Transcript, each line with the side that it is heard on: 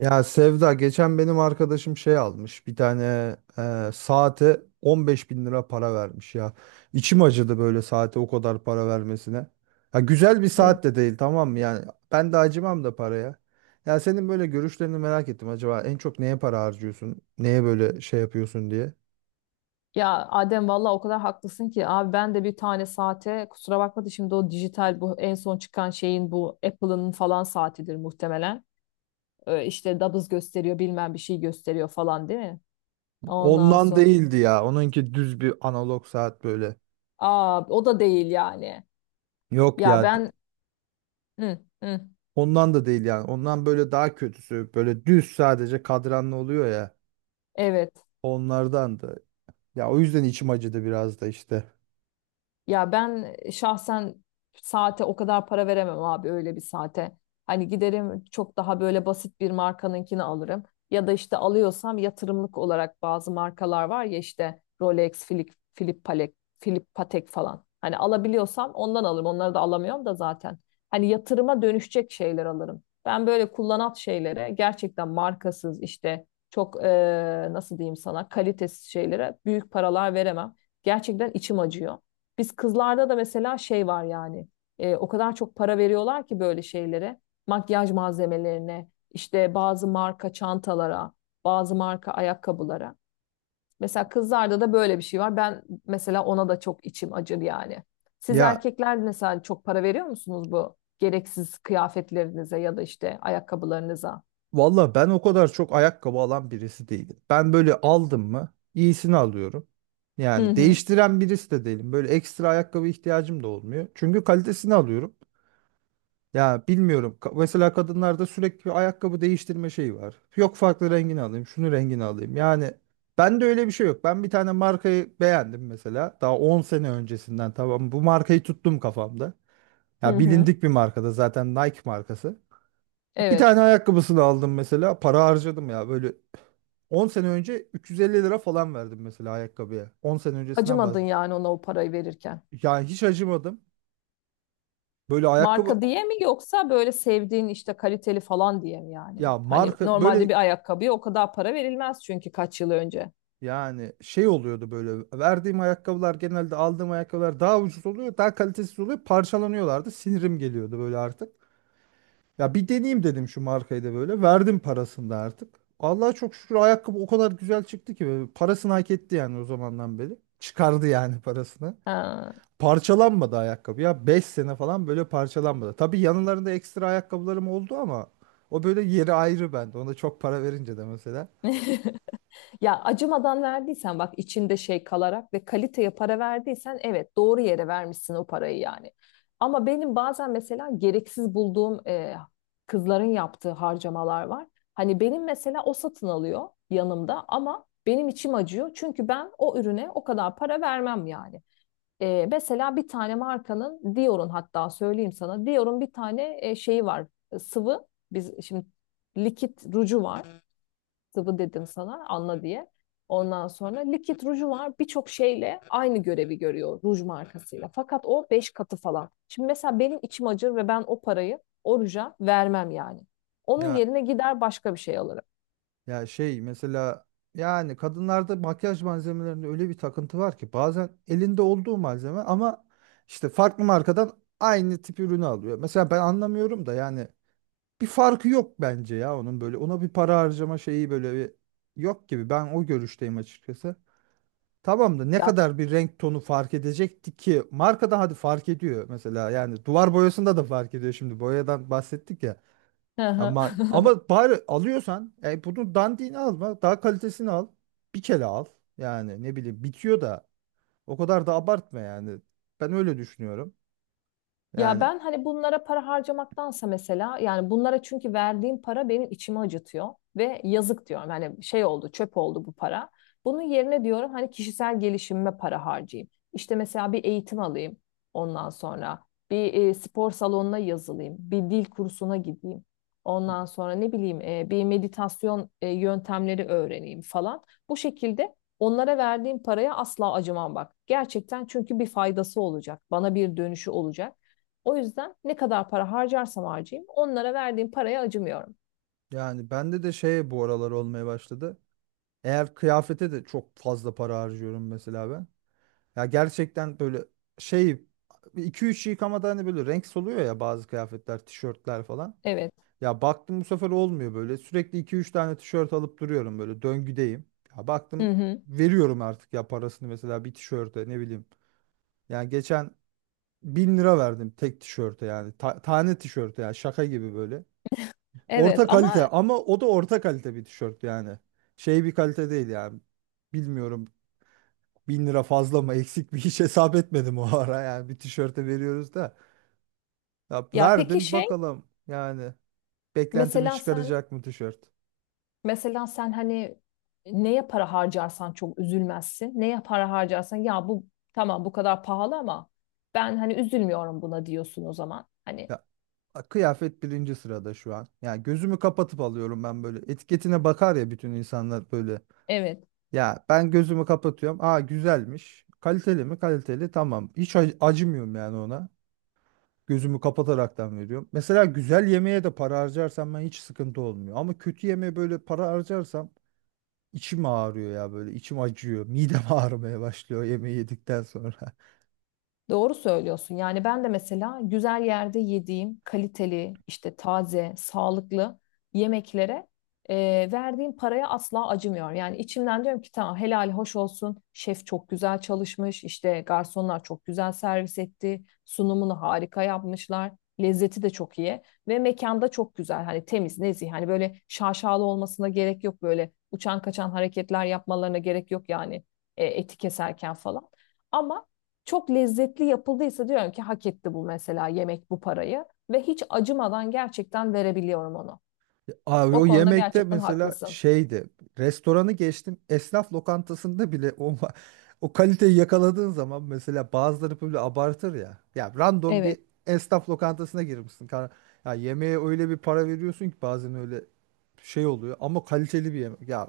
right: Ya Sevda geçen benim arkadaşım şey almış bir tane saate 15 bin lira para vermiş ya. İçim acıdı böyle saate o kadar para vermesine. Ya güzel bir
left: E,
right: saat de değil tamam mı yani ben de acımam da paraya. Ya senin böyle görüşlerini merak ettim acaba en çok neye para harcıyorsun? Neye böyle şey yapıyorsun diye.
left: Ya Adem, valla o kadar haklısın ki abi. Ben de bir tane saate, kusura bakma da, şimdi o dijital, bu en son çıkan şeyin, bu Apple'ın falan saatidir muhtemelen. İşte nabız gösteriyor, bilmem bir şey gösteriyor falan, değil mi? Ondan
right: Ondan
left: sonra
right: değildi ya onunki düz bir analog saat böyle.
left: aa, o da değil yani.
right: Yok
left: Ya
right: ya
left: ben Hı, hı,
right: ondan da değil yani ondan böyle daha kötüsü böyle düz sadece kadranlı oluyor ya
left: evet.
right: onlardan da. Ya o yüzden içim acıdı biraz da işte.
left: Ya ben şahsen saate o kadar para veremem abi, öyle bir saate. Hani giderim, çok daha böyle basit bir markanınkini alırım. Ya da işte alıyorsam yatırımlık olarak, bazı markalar var ya, işte Rolex, Philip, Philip Patek, Philip Patek falan. Hani alabiliyorsam ondan alırım. Onları da alamıyorum da zaten. Hani yatırıma dönüşecek şeyler alırım. Ben böyle kullanat şeylere, gerçekten markasız işte çok nasıl diyeyim sana, kalitesiz şeylere büyük paralar veremem. Gerçekten içim acıyor. Biz kızlarda da mesela şey var yani. O kadar çok para veriyorlar ki böyle şeylere. Makyaj malzemelerine, işte bazı marka çantalara, bazı marka ayakkabılara. Mesela kızlarda da böyle bir şey var. Ben mesela ona da çok içim acır yani. Siz
right: Ya
left: erkekler mesela çok para veriyor musunuz bu gereksiz kıyafetlerinize ya da işte ayakkabılarınıza?
right: valla ben o kadar çok ayakkabı alan birisi değilim. Ben böyle aldım mı iyisini alıyorum.
left: Hı
right: Yani
left: hı.
right: değiştiren birisi de değilim. Böyle ekstra ayakkabı ihtiyacım da olmuyor. Çünkü kalitesini alıyorum. Ya bilmiyorum. Mesela kadınlarda sürekli bir ayakkabı değiştirme şeyi var. Yok farklı rengini alayım, şunu rengini alayım. Yani ben de öyle bir şey yok. Ben bir tane markayı beğendim mesela. Daha 10 sene öncesinden tamam. Bu markayı tuttum kafamda.
left: Hı
right: Ya
left: hı.
right: bilindik bir markada zaten Nike markası. Bir
left: Evet.
right: tane ayakkabısını aldım mesela. Para harcadım ya. Böyle 10 sene önce 350 lira falan verdim mesela ayakkabıya. 10 sene öncesinden
left: Acımadın
right: bahsediyorum.
left: yani ona o parayı verirken.
right: Yani hiç acımadım. Böyle ayakkabı
left: Marka diye mi, yoksa böyle sevdiğin işte kaliteli falan diye mi yani?
right: ya
left: Hani
right: marka böyle
left: normalde bir ayakkabıya o kadar para verilmez, çünkü kaç yıl önce.
right: yani şey oluyordu böyle. Verdiğim ayakkabılar genelde aldığım ayakkabılar daha ucuz oluyor. Daha kalitesiz oluyor. Parçalanıyorlardı. Sinirim geliyordu böyle artık. Ya bir deneyeyim dedim şu markayı da böyle. Verdim parasını da artık. Allah'a çok şükür ayakkabı o kadar güzel çıktı ki böyle parasını hak etti yani o zamandan beri. Çıkardı yani parasını.
left: Ha.
right: Parçalanmadı ayakkabı ya 5 sene falan böyle parçalanmadı. Tabii yanlarında ekstra ayakkabılarım oldu ama o böyle yeri ayrı bende. Ona çok para verince de mesela.
left: Ya acımadan verdiysen, bak içinde şey kalarak ve kaliteye para verdiysen, evet doğru yere vermişsin o parayı yani. Ama benim bazen mesela gereksiz bulduğum kızların yaptığı harcamalar var. Hani benim mesela o satın alıyor yanımda, ama benim içim acıyor. Çünkü ben o ürüne o kadar para vermem yani. E, mesela bir tane markanın, Dior'un hatta söyleyeyim sana. Dior'un bir tane şeyi var, sıvı, biz şimdi likit ruju var, sıvı dedim sana anla diye. Ondan sonra likit ruju var, birçok şeyle aynı görevi görüyor ruj markasıyla. Fakat o 5 katı falan. Şimdi mesela benim içim acır ve ben o parayı o ruja vermem yani. Onun
right: Ya
left: yerine gider başka bir şey alırım.
right: ya şey mesela yani kadınlarda makyaj malzemelerinde öyle bir takıntı var ki bazen elinde olduğu malzeme ama işte farklı markadan aynı tip ürünü alıyor. Mesela ben anlamıyorum da yani bir farkı yok bence ya onun böyle ona bir para harcama şeyi böyle bir yok gibi ben o görüşteyim açıkçası. Tamam da ne
left: Ya.
right: kadar bir renk tonu fark edecekti ki? Markada hadi fark ediyor mesela. Yani duvar boyasında da fark ediyor şimdi. Boyadan bahsettik ya.
left: Hı hı.
right: Ama ama bari alıyorsan bunu dandiğini alma. Daha kalitesini al. Bir kere al. Yani ne bileyim bitiyor da o kadar da abartma yani. Ben öyle düşünüyorum.
left: Ya
right: Yani
left: ben hani bunlara para harcamaktansa, mesela yani bunlara, çünkü verdiğim para benim içimi acıtıyor ve yazık diyorum. Hani şey oldu, çöp oldu bu para. Bunun yerine diyorum, hani kişisel gelişimime para harcayayım. İşte mesela bir eğitim alayım, ondan sonra bir spor salonuna yazılayım, bir dil kursuna gideyim. Ondan sonra ne bileyim, bir meditasyon yöntemleri öğreneyim falan. Bu şekilde onlara verdiğim paraya asla acımam bak. Gerçekten, çünkü bir faydası olacak. Bana bir dönüşü olacak. O yüzden ne kadar para harcarsam harcayayım, onlara verdiğim paraya acımıyorum.
right: yani bende de şey bu aralar olmaya başladı. Eğer kıyafete de çok fazla para harcıyorum mesela ben. Ya gerçekten böyle şey 2-3 yıkamada hani böyle renk soluyor ya bazı kıyafetler, tişörtler falan.
left: Evet.
right: Ya baktım bu sefer olmuyor böyle. Sürekli iki üç tane tişört alıp duruyorum böyle döngüdeyim. Ya
left: Hı
right: baktım
left: hı.
right: veriyorum artık ya parasını mesela bir tişörte ne bileyim. Yani geçen 1.000 lira verdim tek tişörte yani. Tane tişörte yani şaka gibi böyle.
left: Evet
right: Orta kalite
left: ama.
right: ama o da orta kalite bir tişört yani. Şey bir kalite değil yani. Bilmiyorum. 1.000 lira fazla mı eksik mi hiç hesap etmedim o ara yani bir tişörte veriyoruz da ya
left: Ya peki
right: verdim
left: şey,
right: bakalım yani beklentimi
left: mesela sen,
right: çıkaracak mı tişört
left: hani neye para harcarsan çok üzülmezsin. Neye para harcarsan ya bu, tamam bu kadar pahalı ama ben hani üzülmüyorum buna, diyorsun o zaman. Hani
right: ya kıyafet birinci sırada şu an yani gözümü kapatıp alıyorum ben böyle etiketine bakar ya bütün insanlar böyle
left: evet.
right: ya ben gözümü kapatıyorum aa güzelmiş kaliteli mi kaliteli tamam hiç acımıyorum yani ona gözümü kapataraktan veriyorum mesela güzel yemeğe de para harcarsam ben hiç sıkıntı olmuyor ama kötü yemeğe böyle para harcarsam İçim ağrıyor ya böyle içim acıyor. Midem ağrımaya başlıyor yemeği yedikten sonra.
left: Doğru söylüyorsun. Yani ben de mesela güzel yerde yediğim kaliteli, işte taze, sağlıklı yemeklere e, verdiğim paraya asla acımıyorum. Yani içimden diyorum ki, tamam helal hoş olsun. Şef çok güzel çalışmış. İşte garsonlar çok güzel servis etti. Sunumunu harika yapmışlar. Lezzeti de çok iyi ve mekanda çok güzel. Hani temiz, nezih. Hani böyle şaşalı olmasına gerek yok, böyle uçan kaçan hareketler yapmalarına gerek yok yani, eti keserken falan. Ama çok lezzetli yapıldıysa, diyorum ki hak etti bu mesela yemek bu parayı ve hiç acımadan gerçekten verebiliyorum onu.
right: Abi
left: O
right: o
left: konuda
right: yemekte
left: gerçekten
right: mesela
left: haklısın.
right: şeydi. Restoranı geçtim. Esnaf lokantasında bile o kaliteyi yakaladığın zaman mesela bazıları böyle abartır ya. Ya random
left: Evet,
right: bir esnaf lokantasına girmişsin. Ya yemeğe öyle bir para veriyorsun ki bazen öyle şey oluyor ama kaliteli bir yemek. Ya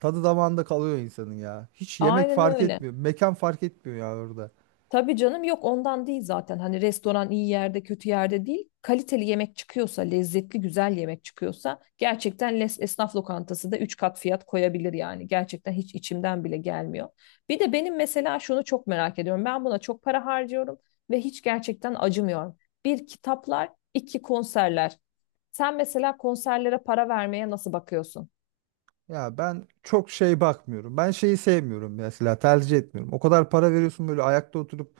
right: tadı damağında kalıyor insanın ya. Hiç yemek
left: aynen
right: fark
left: öyle.
right: etmiyor. Mekan fark etmiyor ya orada.
left: Tabii canım, yok ondan değil zaten. Hani restoran iyi yerde kötü yerde değil. Kaliteli yemek çıkıyorsa, lezzetli güzel yemek çıkıyorsa, gerçekten les- esnaf lokantası da 3 kat fiyat koyabilir yani. Gerçekten hiç içimden bile gelmiyor. Bir de benim mesela şunu çok merak ediyorum. Ben buna çok para harcıyorum ve hiç gerçekten acımıyorum. Bir, kitaplar; iki, konserler. Sen mesela konserlere para vermeye nasıl bakıyorsun?
right: Ya ben çok şey bakmıyorum. Ben şeyi sevmiyorum mesela tercih etmiyorum. O kadar para veriyorsun böyle ayakta oturup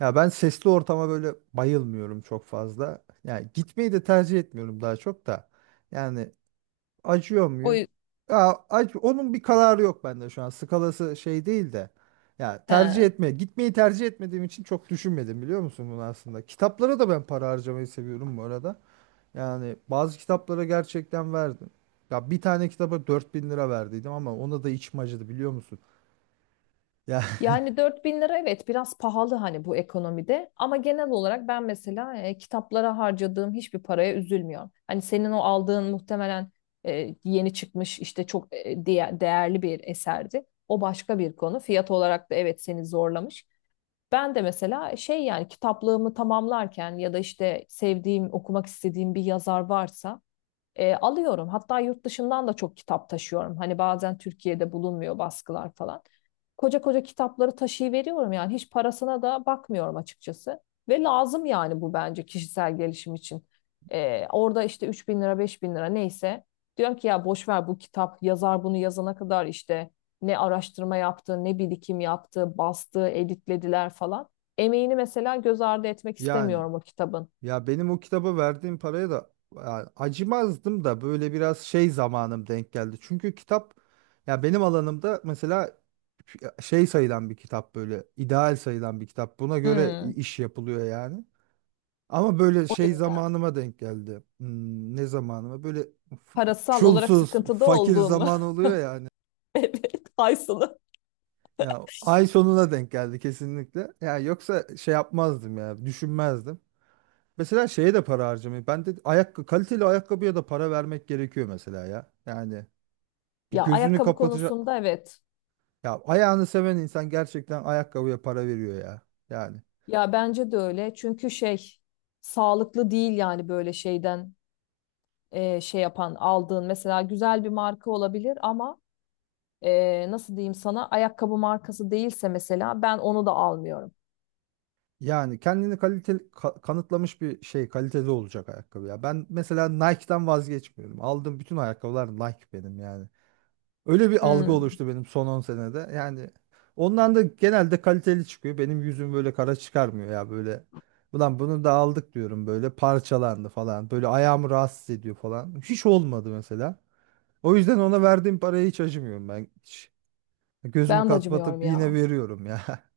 right: ya ben sesli ortama böyle bayılmıyorum çok fazla. Yani gitmeyi de tercih etmiyorum daha çok da. Yani acıyor
left: O
right: muyum? Ya onun bir kararı yok bende şu an. Skalası şey değil de. Ya tercih
left: yüzden.
right: etme, gitmeyi tercih etmediğim için çok düşünmedim biliyor musun bunu aslında. Kitaplara da ben para harcamayı seviyorum bu arada. Yani bazı kitaplara gerçekten verdim. Ya bir tane kitaba 4.000 lira verdiydim ama ona da içim acıdı biliyor musun? Ya
left: Yani 4000 lira evet biraz pahalı hani bu ekonomide, ama genel olarak ben mesela kitaplara harcadığım hiçbir paraya üzülmüyorum. Hani senin o aldığın muhtemelen yeni çıkmış, işte çok değerli bir eserdi. O başka bir konu. Fiyat olarak da evet seni zorlamış. Ben de mesela şey yani, kitaplığımı tamamlarken ya da işte sevdiğim, okumak istediğim bir yazar varsa alıyorum. Hatta yurt dışından da çok kitap taşıyorum. Hani bazen Türkiye'de bulunmuyor baskılar falan. Koca koca kitapları taşıyıveriyorum yani. Hiç parasına da bakmıyorum açıkçası. Ve lazım yani bu, bence kişisel gelişim için. Orada işte 3000 bin lira, 5000 bin lira neyse. Diyorum ki ya boş ver bu kitap. Yazar bunu yazana kadar işte ne araştırma yaptı, ne birikim yaptı, bastı, editlediler falan. Emeğini mesela göz ardı etmek
right: yani
left: istemiyorum o kitabın.
right: ya benim o kitaba verdiğim paraya da ya acımazdım da böyle biraz şey zamanım denk geldi. Çünkü kitap ya benim alanımda mesela şey sayılan bir kitap böyle ideal sayılan bir kitap. Buna göre
left: Hmm,
right: iş yapılıyor yani. Ama böyle
left: o
right: şey
left: yüzden.
right: zamanıma denk geldi. Ne zamanıma? Böyle f-
left: Parasal olarak
right: çulsuz,
left: sıkıntıda
right: fakir
left: olduğun mu?
right: zaman oluyor yani.
left: Evet, ay sonu.
right: Ya ay sonuna denk geldi kesinlikle. Ya yoksa şey yapmazdım ya, düşünmezdim. Mesela şeye de para harcamayı. Ben de ayakkabı, kaliteli ayakkabıya da para vermek gerekiyor mesela ya. Yani bir
left: Ya
right: gözünü
left: ayakkabı
right: kapatacak.
left: konusunda evet.
right: Ya ayağını seven insan gerçekten ayakkabıya para veriyor ya. Yani
left: Ya bence de öyle. Çünkü şey, sağlıklı değil yani, böyle şeyden şey yapan aldığın mesela güzel bir marka olabilir ama nasıl diyeyim sana, ayakkabı markası değilse mesela, ben onu da almıyorum.
right: yani kendini kaliteli kanıtlamış bir şey kaliteli olacak ayakkabı ya. Ben mesela Nike'dan vazgeçmiyorum. Aldığım bütün ayakkabılar Nike benim yani. Öyle bir algı
left: Hmm,
right: oluştu benim son 10 senede. Yani ondan da genelde kaliteli çıkıyor. Benim yüzüm böyle kara çıkarmıyor ya böyle. Ulan bunu da aldık diyorum böyle parçalandı falan. Böyle ayağımı rahatsız ediyor falan. Hiç olmadı mesela. O yüzden ona verdiğim paraya hiç acımıyorum ben. Hiç. Gözümü
left: Ben de acımıyorum
right: kapatıp yine
left: ya.
right: veriyorum ya.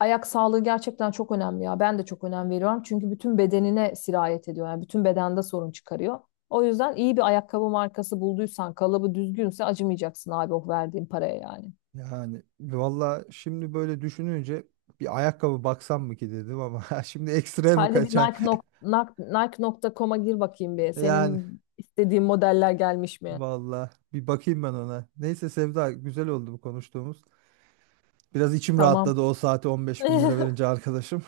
left: Ayak sağlığı gerçekten çok önemli ya. Ben de çok önem veriyorum. Çünkü bütün bedenine sirayet ediyor. Yani bütün bedende sorun çıkarıyor. O yüzden iyi bir ayakkabı markası bulduysan, kalıbı düzgünse, acımayacaksın abi o verdiğin paraya yani.
right: Yani valla şimdi böyle düşününce bir ayakkabı baksam mı ki dedim ama şimdi ekstra mı
left: Hadi bir
right: kaçar?
left: Nike nokta com'a gir bakayım bir.
right: Yani
left: Senin istediğin modeller gelmiş mi?
right: valla bir bakayım ben ona. Neyse Sevda güzel oldu bu konuştuğumuz. Biraz içim
left: Tamam.
right: rahatladı o saate 15 bin lira verince arkadaşım.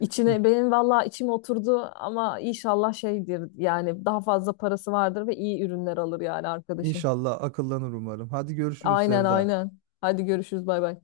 left: İçine benim vallahi içim oturdu ama inşallah şeydir yani, daha fazla parası vardır ve iyi ürünler alır yani arkadaşın.
right: İnşallah akıllanır umarım. Hadi görüşürüz
left: Aynen,
right: Sevda.
left: aynen. Hadi görüşürüz, bay bay.